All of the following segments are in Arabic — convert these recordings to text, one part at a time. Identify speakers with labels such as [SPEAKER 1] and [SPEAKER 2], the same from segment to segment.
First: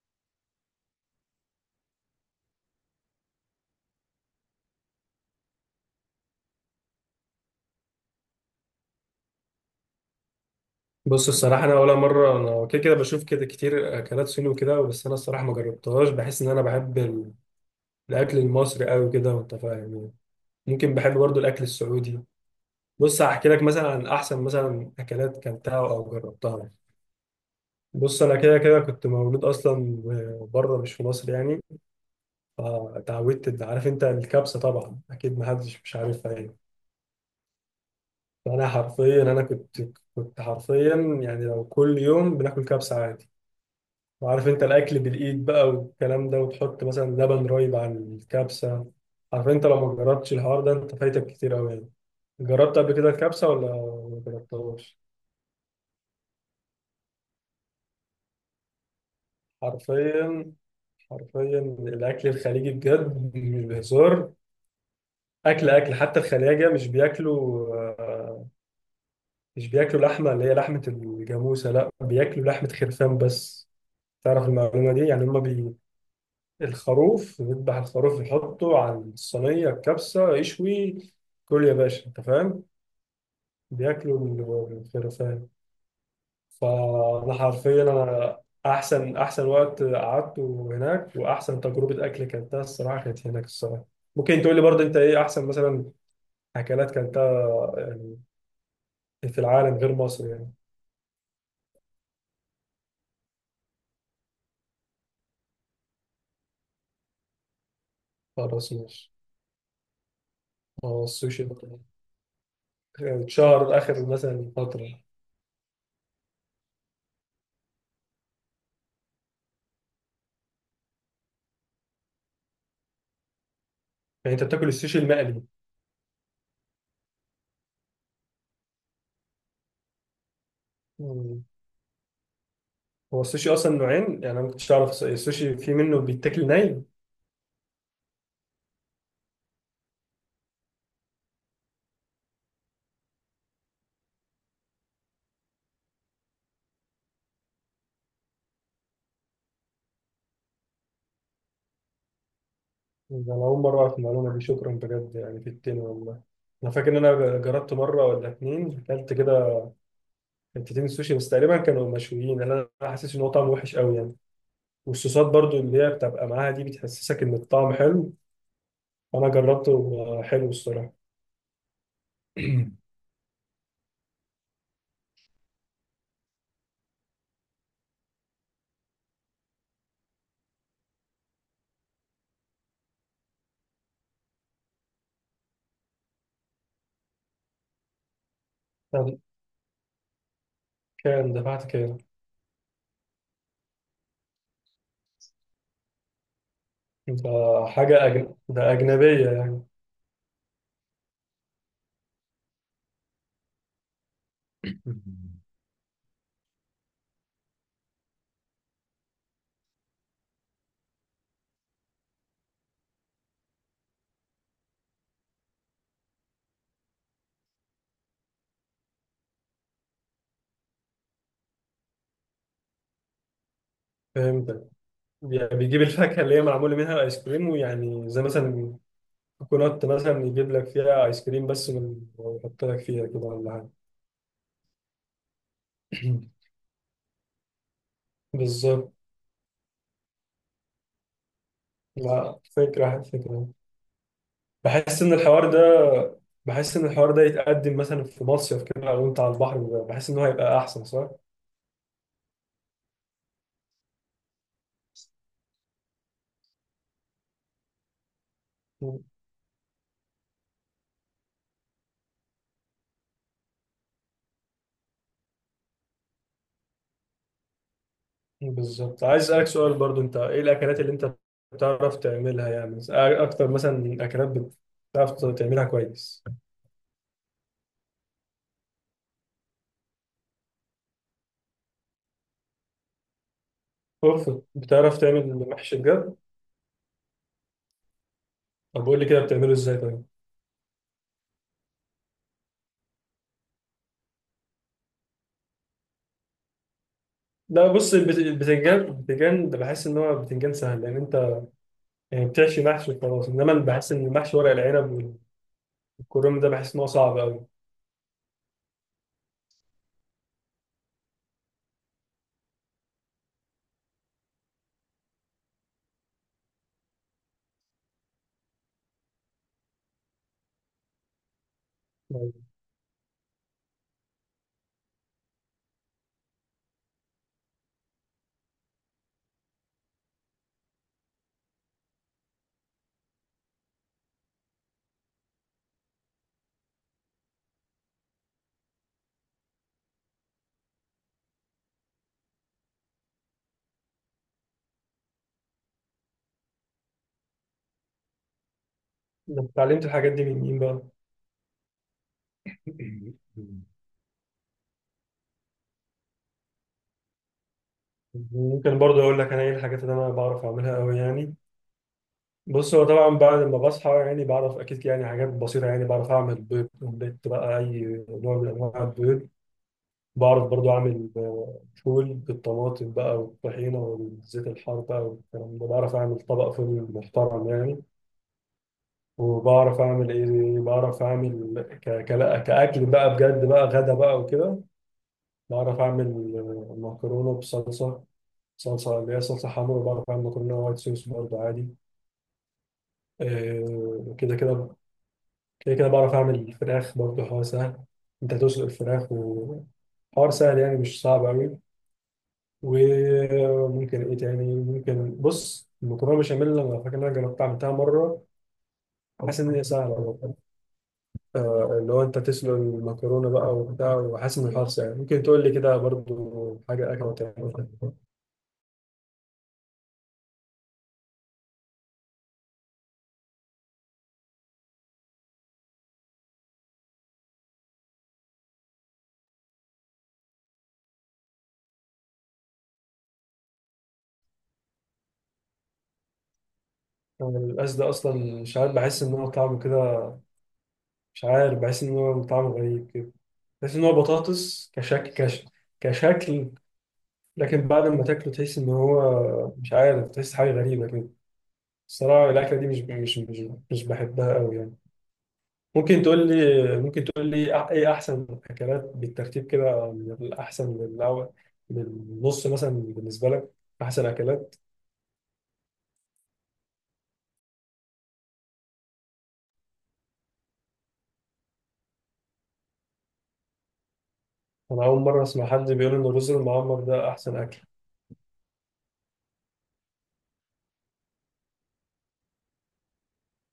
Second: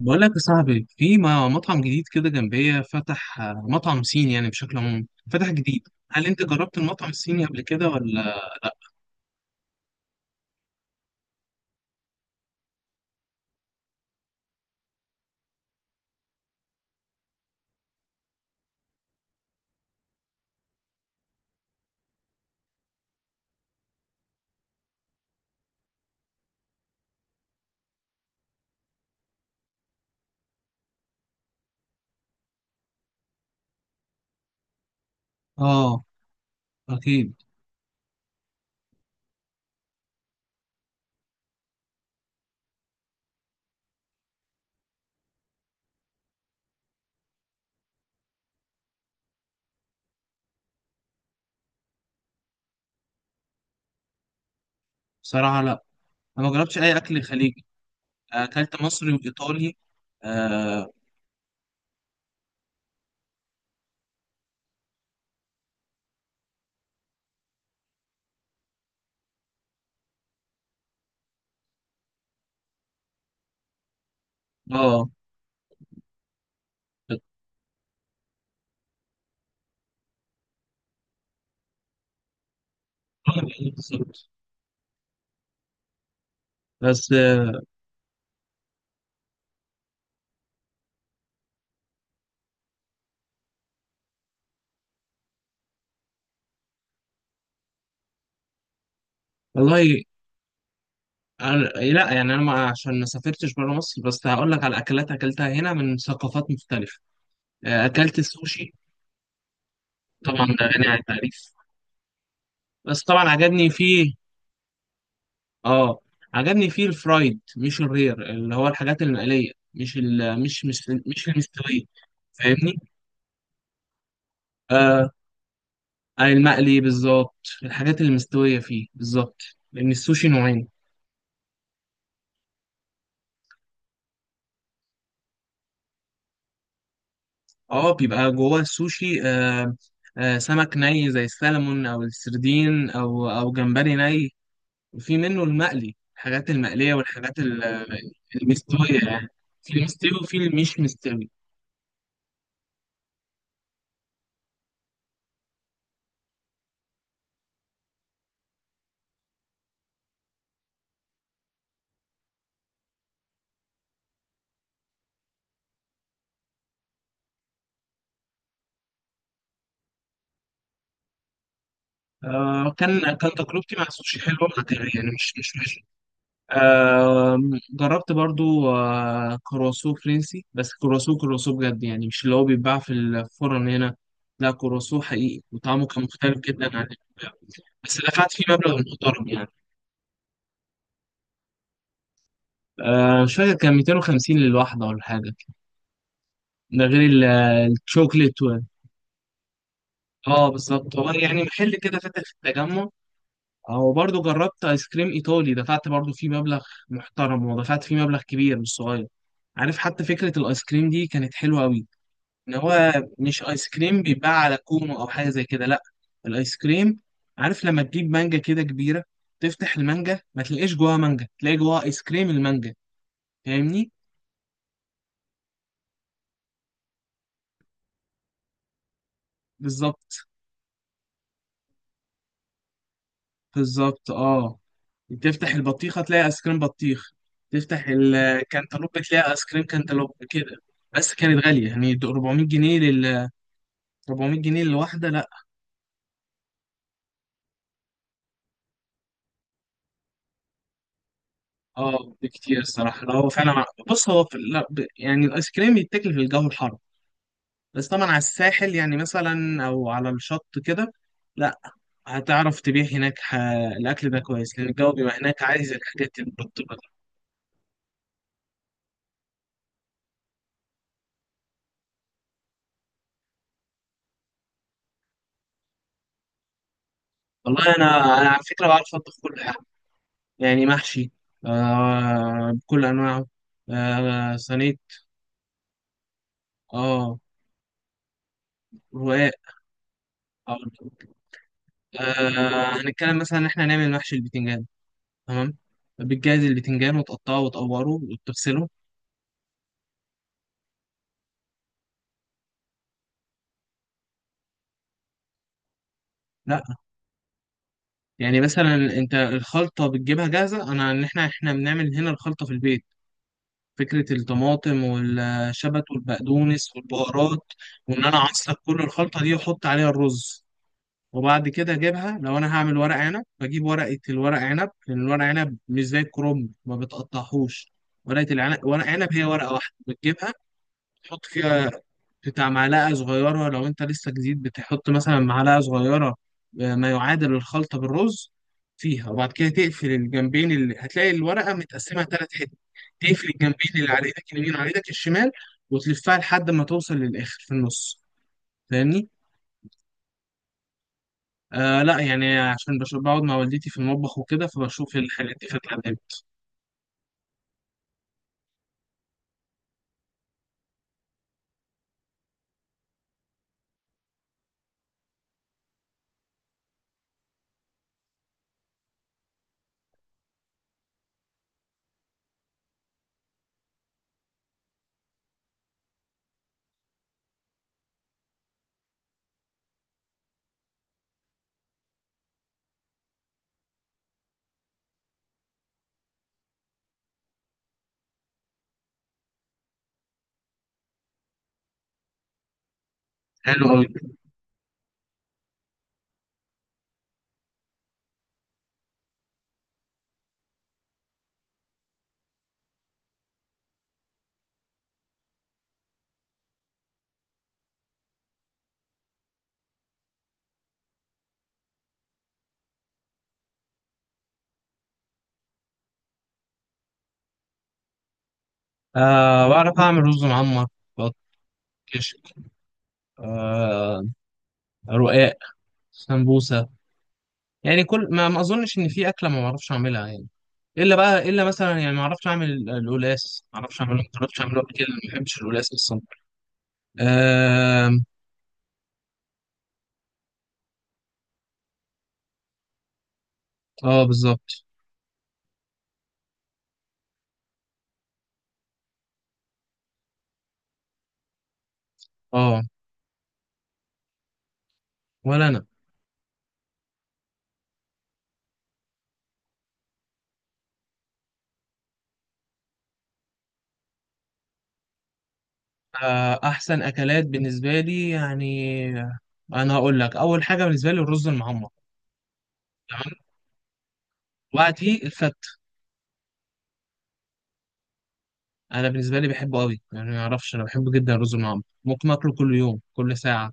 [SPEAKER 1] بقول لك يا صاحبي في مطعم جديد كده جنبية فتح مطعم صيني يعني بشكل عام فتح جديد. هل انت جربت المطعم الصيني قبل كده ولا؟
[SPEAKER 2] بص، الصراحة أنا أول مرة أنا كده كده بشوف كده كتير أكلات صيني وكده. بس أنا الصراحة ما جربتهاش. بحس إن أنا بحب الأكل المصري أوي كده، وأنت فاهم يعني. ممكن بحب برضو الأكل السعودي. بص هحكي لك مثلا عن أحسن مثلا أكلات كلتها أو جربتها. بص أنا كده كده كنت مولود أصلا بره، مش في مصر يعني. فتعودت عارف أنت الكبسة، طبعا أكيد محدش مش
[SPEAKER 1] اه،
[SPEAKER 2] عارفها يعني.
[SPEAKER 1] اكيد.
[SPEAKER 2] فأنا حرفيا أنا كنت حرفيا، يعني لو كل يوم بناكل كبسة عادي. وعارف انت الاكل بالايد بقى والكلام ده، وتحط مثلا لبن رايب على الكبسه. عارف انت لو ما جربتش الحوار ده انت فايتك كتير قوي يعني. جربت قبل كده الكبسه ولا ما جربتهاش؟
[SPEAKER 1] بصراحة لا، انا ما جربتش اي اكل خليجي، اكلت مصري وايطالي.
[SPEAKER 2] حرفيا
[SPEAKER 1] اه.
[SPEAKER 2] حرفيا الاكل الخليجي بجد مش بهزار. اكل اكل حتى الخلاجه مش بياكلوا لحمه، اللي هي لحمه الجاموسه، لا بياكلوا لحمه خرفان بس. تعرف المعلومه دي
[SPEAKER 1] آه،
[SPEAKER 2] يعني؟ هم الخروف، يذبح الخروف يحطه على الصينية الكبسة يشوي. كل يا باشا أنت فاهم.
[SPEAKER 1] بالظبط.
[SPEAKER 2] بياكلوا الخرفان.
[SPEAKER 1] بس
[SPEAKER 2] فأنا حرفيا أنا. أحسن وقت قعدته هناك وأحسن تجربة أكل كانتها الصراحة كانت هناك الصراحة. ممكن تقول لي برضه أنت إيه أحسن مثلا أكلات كانتها يعني في العالم غير
[SPEAKER 1] والله.
[SPEAKER 2] مصر يعني؟
[SPEAKER 1] أنا- لا يعني انا ما عشان ما سافرتش بره مصر، بس هقول لك على اكلات اكلتها هنا من ثقافات مختلفة. اكلت
[SPEAKER 2] خلاص
[SPEAKER 1] السوشي،
[SPEAKER 2] ماشي.
[SPEAKER 1] طبعا ده غني
[SPEAKER 2] ما
[SPEAKER 1] عن
[SPEAKER 2] هو السوشي
[SPEAKER 1] التعريف،
[SPEAKER 2] ده
[SPEAKER 1] بس طبعا
[SPEAKER 2] اتشهر
[SPEAKER 1] عجبني
[SPEAKER 2] آخر
[SPEAKER 1] فيه.
[SPEAKER 2] مثلا فترة يعني.
[SPEAKER 1] اه، عجبني فيه الفرايد مش الرير، اللي هو الحاجات المقلية، مش ال مش مش مش المستوية. فاهمني؟
[SPEAKER 2] أنت بتاكل السوشي
[SPEAKER 1] آه،
[SPEAKER 2] المقلي؟
[SPEAKER 1] المقلي بالظبط، الحاجات المستوية فيه بالظبط، لأن السوشي نوعين.
[SPEAKER 2] هو السوشي اصلا نوعين، يعني انا ما كنتش اعرف. السوشي في منه بيتاكل ني؟
[SPEAKER 1] اه، بيبقى جوه السوشي آه، آه سمك ني زي السلمون أو السردين أو جمبري ني، وفي منه المقلي، الحاجات المقلية والحاجات المستوية يعني. في المستوي وفي المش مستوي.
[SPEAKER 2] ده انا اول مره اعرف المعلومه دي، شكرا بجد يعني في التين والله. انا فاكر ان انا جربت مره ولا اتنين، اكلت كده حتتين سوشي بس، تقريبا كانوا مشويين. انا أنا حاسس ان هو طعمه وحش قوي يعني. والصوصات برضو اللي هي بتبقى معاها دي بتحسسك ان الطعم حلو. انا جربته، حلو الصراحه.
[SPEAKER 1] آه، كان تجربتي مع السوشي حلوة، يعني مش مش جربت برضو كرواسو فرنسي، بس كرواسو، بجد يعني، مش اللي هو بيتباع في الفرن هنا. لا، كرواسو حقيقي، وطعمه كان مختلف جدا عن اللي بيتباع. بس دفعت فيه مبلغ
[SPEAKER 2] طب
[SPEAKER 1] محترم يعني.
[SPEAKER 2] كان دفعت كام؟
[SPEAKER 1] مش فاكر، كان 250 للواحدة ولا حاجة، ده غير
[SPEAKER 2] ده
[SPEAKER 1] الشوكليت
[SPEAKER 2] ده اجنبيه يعني.
[SPEAKER 1] اه بالظبط. هو يعني محل كده فاتح في التجمع. هو برضو جربت ايس كريم ايطالي، دفعت برضو فيه مبلغ محترم، ودفعت فيه مبلغ كبير مش صغير. عارف، حتى فكرة الايس كريم دي كانت حلوة قوي. ان هو مش ايس كريم بيتباع على كومو او حاجه زي كده، لا، الايس كريم عارف لما تجيب مانجا كده كبيره، تفتح المانجا ما تلاقيش جواها مانجا، تلاقي جواها ايس كريم المانجا. فاهمني؟
[SPEAKER 2] فهمتك. يعني بيجيب الفاكهة اللي هي معمولة منها الآيس كريم، ويعني زي مثلا كوكونات مثلا
[SPEAKER 1] بالظبط،
[SPEAKER 2] يجيب لك فيها ايس كريم ويحط لك فيها كده، ولا حاجه؟
[SPEAKER 1] بالظبط اه. تفتح البطيخه تلاقي ايس كريم بطيخ، تفتح الكنتالوب
[SPEAKER 2] بالظبط.
[SPEAKER 1] تلاقي ايس كريم كنتالوب كده. بس كانت غاليه يعني، ده
[SPEAKER 2] لا،
[SPEAKER 1] 400 جنيه
[SPEAKER 2] فكره
[SPEAKER 1] لل
[SPEAKER 2] فكره.
[SPEAKER 1] 400 جنيه
[SPEAKER 2] بحس
[SPEAKER 1] للواحده.
[SPEAKER 2] ان
[SPEAKER 1] لا،
[SPEAKER 2] الحوار ده بحس ان الحوار ده يتقدم مثلا في مصيف كده، او انت على البحر. بحس ان هو هيبقى احسن، صح؟
[SPEAKER 1] اه بكتير الصراحه. لا هو فعلا، بص هو في... لا ب... يعني الايس كريم يتاكل في الجو الحر، بس طبعا على الساحل يعني،
[SPEAKER 2] مم.
[SPEAKER 1] مثلا او على الشط كده. لا، هتعرف تبيع هناك ح... الاكل ده كويس لان الجو بيبقى هناك عايز الحاجات المرطبه دي.
[SPEAKER 2] بالظبط. عايز اسالك سؤال برضو، انت ايه الاكلات اللي انت بتعرف تعملها يعني اكتر مثلا اكلات بتعرف تعملها كويس؟
[SPEAKER 1] والله انا على فكره بعرف اطبخ كل حاجه، يعني محشي آه بكل انواعه،
[SPEAKER 2] اوف،
[SPEAKER 1] آه صينيه،
[SPEAKER 2] بتعرف تعمل محشي بجد؟
[SPEAKER 1] اه
[SPEAKER 2] طب قول لي كده
[SPEAKER 1] رقاق.
[SPEAKER 2] بتعمله ازاي طيب.
[SPEAKER 1] آه، هنتكلم مثلا ان احنا نعمل محشي البتنجان. تمام، بتجهز البتنجان وتقطعه
[SPEAKER 2] لا،
[SPEAKER 1] وتقوره
[SPEAKER 2] بص البت-
[SPEAKER 1] وتغسله.
[SPEAKER 2] البتنجان البتنجان ده بحس ان هو بتنجان سهل، لان انت يعني بتحشي محشي وخلاص. انما اللي بحس ان محشي ورق العنب والكرنب ده
[SPEAKER 1] لا
[SPEAKER 2] بحس ان هو صعب قوي.
[SPEAKER 1] يعني، مثلا انت الخلطه بتجيبها جاهزه، انا ان احنا بنعمل هنا الخلطه في البيت. فكرة الطماطم والشبت والبقدونس والبهارات، وإن أنا أعصر كل الخلطة دي وأحط عليها الرز، وبعد كده أجيبها. لو أنا هعمل ورق عنب، بجيب ورقة الورق عنب، لأن الورق عنب مش زي الكرنب ما بتقطعهوش، ورقة العنب، ورق عنب، هي ورقة واحدة بتجيبها، تحط فيها بتاع معلقة صغيرة. لو أنت لسه جديد، بتحط مثلا معلقة صغيرة ما يعادل الخلطة بالرز فيها، وبعد كده تقفل الجنبين، اللي هتلاقي الورقة متقسمة ثلاث حتت، تقفل الجنبين اللي على إيدك اليمين وعلى إيدك الشمال، وتلفها لحد ما توصل للآخر في النص. فاهمني؟
[SPEAKER 2] انا اتعلمت الحاجات دي من مين بقى؟
[SPEAKER 1] آه لا، يعني عشان بشوف بقعد مع والدتي في المطبخ وكده، فبشوف الحاجات دي فتعلمت.
[SPEAKER 2] ممكن برضه اقول لك انا ايه الحاجات اللي انا بعرف اعملها قوي يعني. بص هو طبعا بعد ما بصحى يعني بعرف اكيد يعني حاجات بسيطه، يعني بعرف اعمل بيض اومليت بقى، اي نوع من انواع البيض. بعرف برضو أعمل فول بالطماطم بقى والطحينة والزيت الحار بقى والكلام ده. بعرف أعمل طبق فول محترم يعني. وبعرف أعمل إيه، بعرف أعمل كأكل بقى بجد بقى غدا بقى وكده. بعرف أعمل مكرونة بصلصة، صلصة اللي هي صلصة حمرا. بعرف أعمل مكرونة وايت صوص برضو عادي.
[SPEAKER 1] حلو أوي.
[SPEAKER 2] آه، كده كده كده كده بعرف أعمل فراخ برضو، حوار سهل. أنت تسلق الفراخ وحوار سهل، يعني مش صعب أوي. وممكن ايه تاني ممكن؟ بص، المكرونه بشاميل انا فاكر ان انا جربتها عملتها مره. حاسس ان هي سهله برضه. اللي هو انت تسلق المكرونه بقى وبتاع. وحاسس ان الحرص يعني. ممكن تقول لي كده برضو حاجه اكله تعملها؟
[SPEAKER 1] آه بعرف أعمل رز معمر، بط- كشك، آه رقاق، سمبوسة. يعني كل ما اظنش ان في اكله ما بعرفش اعملها يعني، الا بقى الا مثلا يعني ما اعرفش اعمل القلاص، ما اعرفش اعمله، ما جربتش اعمله قبل كده، ما بحبش القلاص اصلا.
[SPEAKER 2] القلقاس ده
[SPEAKER 1] اه،
[SPEAKER 2] اصلا مش عارف بحس ان هو طعمه كده مش عارف بحس ان هو طعمه غريب كده. بحس ان هو
[SPEAKER 1] آه بالظبط.
[SPEAKER 2] بطاطس كشكل، لكن بعد ما تاكله تحس ان هو مش عارف، تحس حاجه غريبه كده. الصراحه الاكله
[SPEAKER 1] اه،
[SPEAKER 2] دي مش بحبها قوي يعني.
[SPEAKER 1] ولا انا.
[SPEAKER 2] ممكن تقول لي ايه احسن اكلات بالترتيب كده من الاحسن للاول، من النص مثلا بالنسبه لك، احسن اكلات؟
[SPEAKER 1] آه، احسن اكلات بالنسبه لي يعني، انا هقول لك اول حاجه بالنسبه لي الرز المعمر. تمام،
[SPEAKER 2] انا اول
[SPEAKER 1] وبعديه
[SPEAKER 2] مره
[SPEAKER 1] الفت.
[SPEAKER 2] اسمع حد بيقول ان الرز المعمر ده احسن اكل.
[SPEAKER 1] انا بالنسبه لي بحبه قوي يعني، ما اعرفش، انا بحبه جدا الرز المعمر، ممكن اكله كل يوم كل ساعه.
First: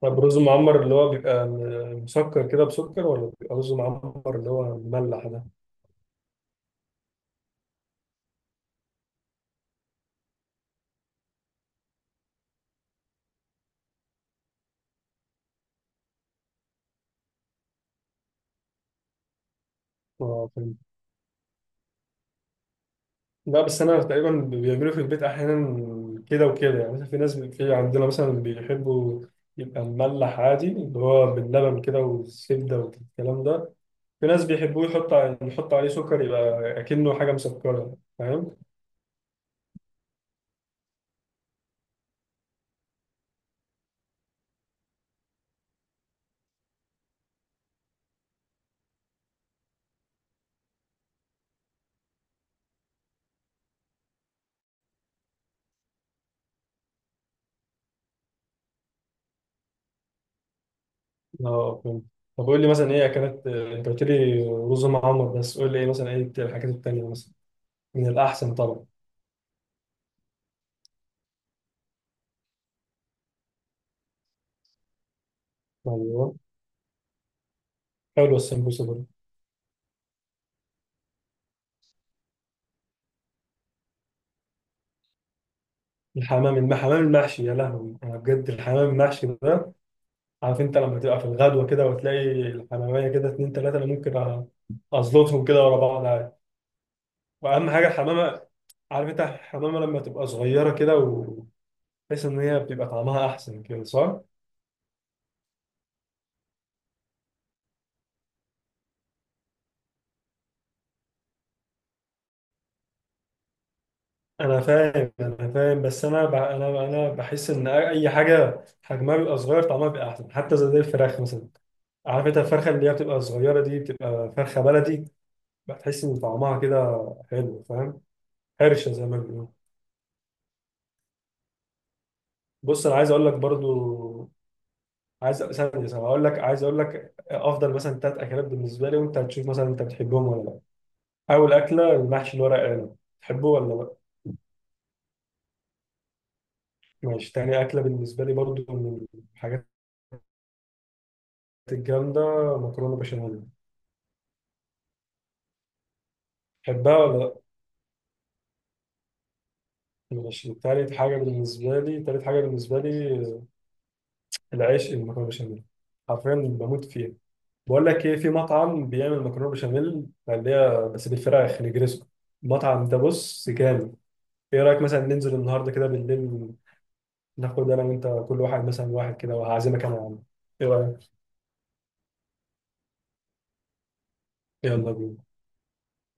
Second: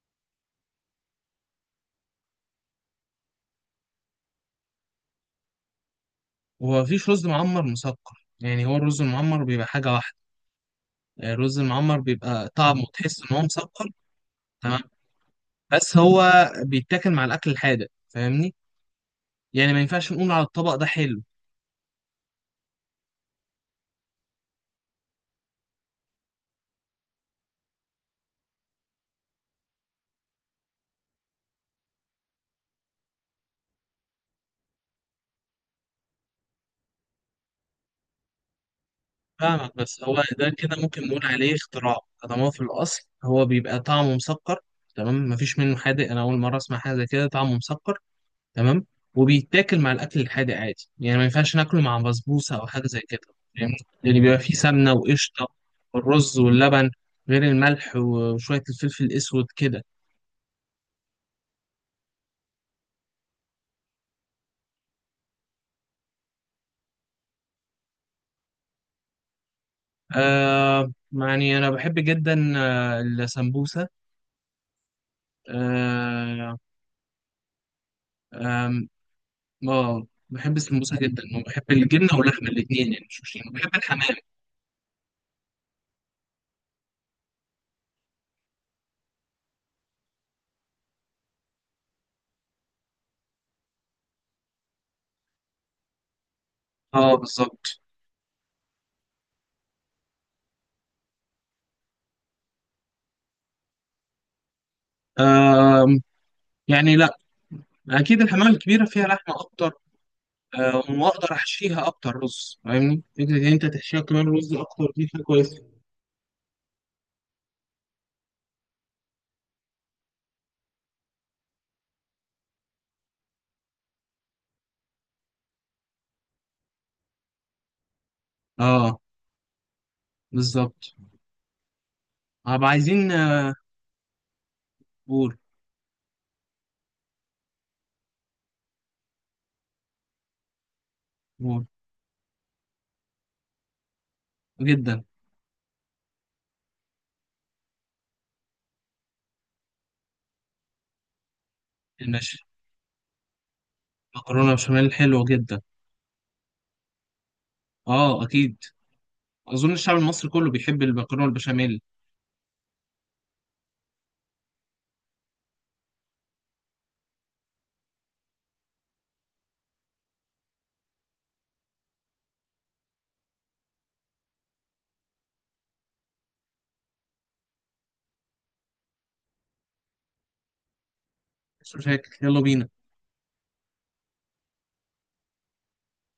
[SPEAKER 2] طب الرز المعمر اللي هو بيبقى مسكر كده بسكر، ولا بيبقى رز معمر اللي هو مملح ده؟
[SPEAKER 1] ومفيش رز معمر مسكر يعني، هو الرز المعمر بيبقى حاجه واحده، الرز المعمر بيبقى طعمه تحس ان هو مسكر. تمام، بس هو بيتاكل مع الاكل الحادق، فاهمني؟ يعني ما ينفعش نقول على
[SPEAKER 2] اه
[SPEAKER 1] الطبق
[SPEAKER 2] فهمت.
[SPEAKER 1] ده حلو.
[SPEAKER 2] لا بس انا تقريبا بيعملوا في البيت احيانا كده وكده، يعني مثلا في عندنا مثلا بيحبوا يبقى مملح عادي، اللي هو باللبن كده والزبده والكلام ده. في ناس بيحبوه يحط عليه سكر، يبقى اكنه حاجه مسكره، فاهم؟
[SPEAKER 1] فاهمك، بس هو ده كده ممكن نقول عليه اختراع، طالما هو في الاصل هو بيبقى طعمه مسكر. تمام، مفيش منه حادق، انا اول مره اسمع حاجه زي كده طعمه مسكر. تمام، وبيتاكل مع الاكل الحادق عادي يعني، ما ينفعش ناكله مع بسبوسه او حاجه زي كده، فاهمني؟ يعني بيبقى فيه سمنه وقشطه والرز واللبن، غير الملح وشويه الفلفل الاسود كده.
[SPEAKER 2] اه فهمت. طب قول لي مثلا ايه اكلات؟ انت قلت لي رز معمر بس، قول لي ايه مثلا، ايه الحاجات التانيه مثلا من الاحسن طبعا.
[SPEAKER 1] آه يعني أنا بحب جدا آه السمبوسة،
[SPEAKER 2] ايوه،
[SPEAKER 1] آه.
[SPEAKER 2] حلوه السمبوسه
[SPEAKER 1] آم،
[SPEAKER 2] برضه.
[SPEAKER 1] آه، بحب السمبوسة جدا، وبحب الجبنة واللحمة الاتنين، يعني مش مشكلة، بحب الحمام.
[SPEAKER 2] الحمام المحشي، يا لهوي انا بجد الحمام المحشي ده. عارف انت لما تبقى في الغدوه كده وتلاقي الحماميه كده اتنين تلاته، انا ازلطهم كده ورا بعض عادي.
[SPEAKER 1] اه
[SPEAKER 2] واهم
[SPEAKER 1] بالظبط.
[SPEAKER 2] حاجه الحمامه. عارف انت الحمامه لما تبقى صغيره كده بحيث ان هي بتبقى طعمها احسن كده، صح؟
[SPEAKER 1] آم، يعني لا، أكيد الحمام الكبيرة فيها لحمة أكتر، آه وأقدر أحشيها أكتر رز. فاهمني؟ فكرة إن أنت تحشيها كمان رز
[SPEAKER 2] انا
[SPEAKER 1] أكتر دي
[SPEAKER 2] فاهم
[SPEAKER 1] حاجة
[SPEAKER 2] انا
[SPEAKER 1] كويسة.
[SPEAKER 2] فاهم بس انا ب... انا انا بحس ان اي حاجه حجمها بيبقى صغير طعمها بيبقى احسن، حتى زي الفراخ مثلا. عارف انت الفرخه اللي هي بتبقى صغيره دي بتبقى فرخه بلدي، بتحس ان طعمها كده حلو، فاهم؟ حرشه
[SPEAKER 1] اه
[SPEAKER 2] زي ما بيقولوا.
[SPEAKER 1] بالظبط، هبقى
[SPEAKER 2] بص انا عايز
[SPEAKER 1] عايزين
[SPEAKER 2] اقول لك برضو،
[SPEAKER 1] قول.
[SPEAKER 2] عايز ثانيه ثانيه هقول لك، عايز اقول لك افضل مثلا 3 اكلات بالنسبه لي، وانت هتشوف مثلا انت بتحبهم ولا لا. اول
[SPEAKER 1] قول،
[SPEAKER 2] اكله المحشي الورق عنب، تحبه ولا لا؟
[SPEAKER 1] جدا.
[SPEAKER 2] ماشي. تاني اكله بالنسبه لي برضو، من الحاجات
[SPEAKER 1] المشي.
[SPEAKER 2] الجامده، مكرونه بشاميل.
[SPEAKER 1] مكرونة بشاميل حلوة جدا،
[SPEAKER 2] بحبها ولا لأ؟
[SPEAKER 1] اه أكيد، اظن الشعب المصري كله
[SPEAKER 2] ماشي.
[SPEAKER 1] بيحب
[SPEAKER 2] تالت حاجة
[SPEAKER 1] المكرونه
[SPEAKER 2] بالنسبة
[SPEAKER 1] والبشاميل.
[SPEAKER 2] لي، العيش المكرونة بشاميل، حرفيا بموت فيها. بقول لك إيه، في مطعم بيعمل مكرونة بشاميل اللي هي بس بالفراخ نجرسكو. المطعم ده بص جامد. إيه رأيك مثلا ننزل النهاردة كده بالليل، ناخد أنا وأنت كل واحد مثلا واحد كده، وهعزمك أنا يا عم؟ إيه رأيك؟
[SPEAKER 1] مش فاكر، يلا بينا.
[SPEAKER 2] يلا بينا.